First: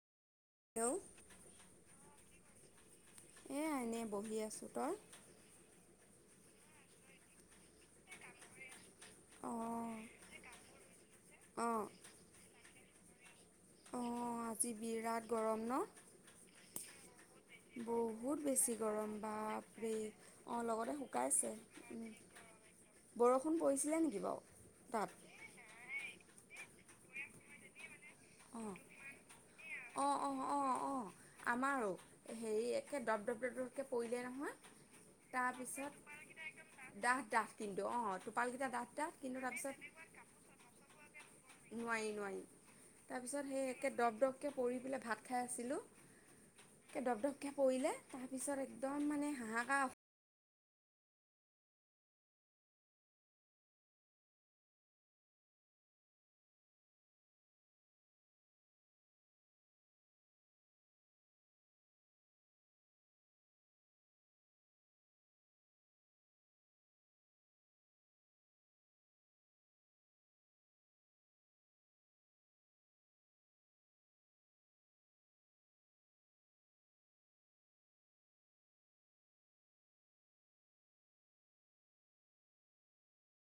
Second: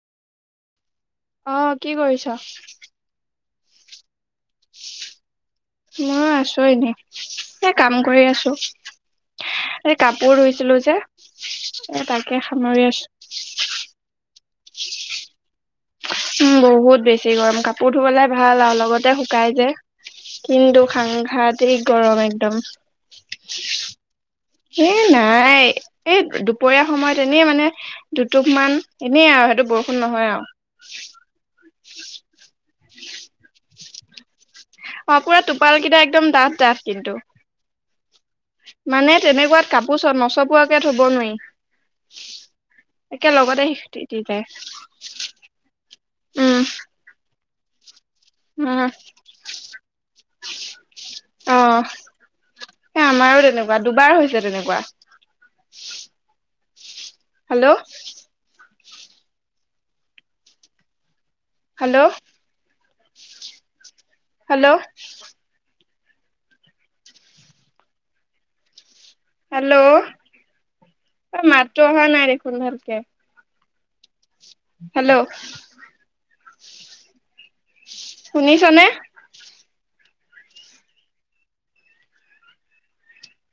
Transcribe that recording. Hello! অ' কি কৰিছ? এ' এনে বহি আছো তই? মই আছো এনে, এ' কাম কৰি আছো। এই অঁ কাপোৰ ধুইছিলোঁ যে, এ তাকে সামৰি আছো। অ' আজি বিৰাট গৰম ন। উম, বহুত বেছি গৰম কাপোৰ ধুবলৈাই বহুত ভাল বেছি আৰু গৰম লগতে শুকাই যে বাপৰে অঁ কিন্তু লগতে খাংঘা শুকাইছে ঘাতিক উম, গৰম একদম। বৰষুণ পৰিছিলে নেকি বাৰু? এ' তাত নাই এই দুপৰীয়া সময়ত এনেই মানে দুটুপ অঁ মান এনে আৰু সেইটো বৰষুণ অঁ নহয় অঁ অঁ আৰু। এ' ডপ-ডপ ডপকে পৰিলে নহয়। অ' পুৰা তাৰপিছত টোপালঘিটা একদম ডাঠ ডাঠ কিন্তু। ডাঠ কিন্তু অঁ টোপালকেইটা ডাঠ ডাঠ মানে কিন্তু তেনেকুৱাত তাৰপিছত কাপোৰ নচপোৱাকে ঠব নোৱাৰি। নোৱাৰি, নোৱাৰি একে তাৰপিছত লগতে সেই একে তিতি ডপ যায় ডপকে পৰি পেলাই ভাত খাই আছিলোঁ উম এক কে ডপ ডপকে পৰিলে তাৰপিছত উম একদম মানে হাহাকাৰ অ'। এ' আমাৰো তেনেকুৱা দুবাৰ হৈছে তেনেকুৱা। হেল্ল! হেল্ল! হেল্ল! হেল্ল'! অ', মাতটো অহা নাই দেখোন ভালকে। হেল্ল'! শুনিছানে?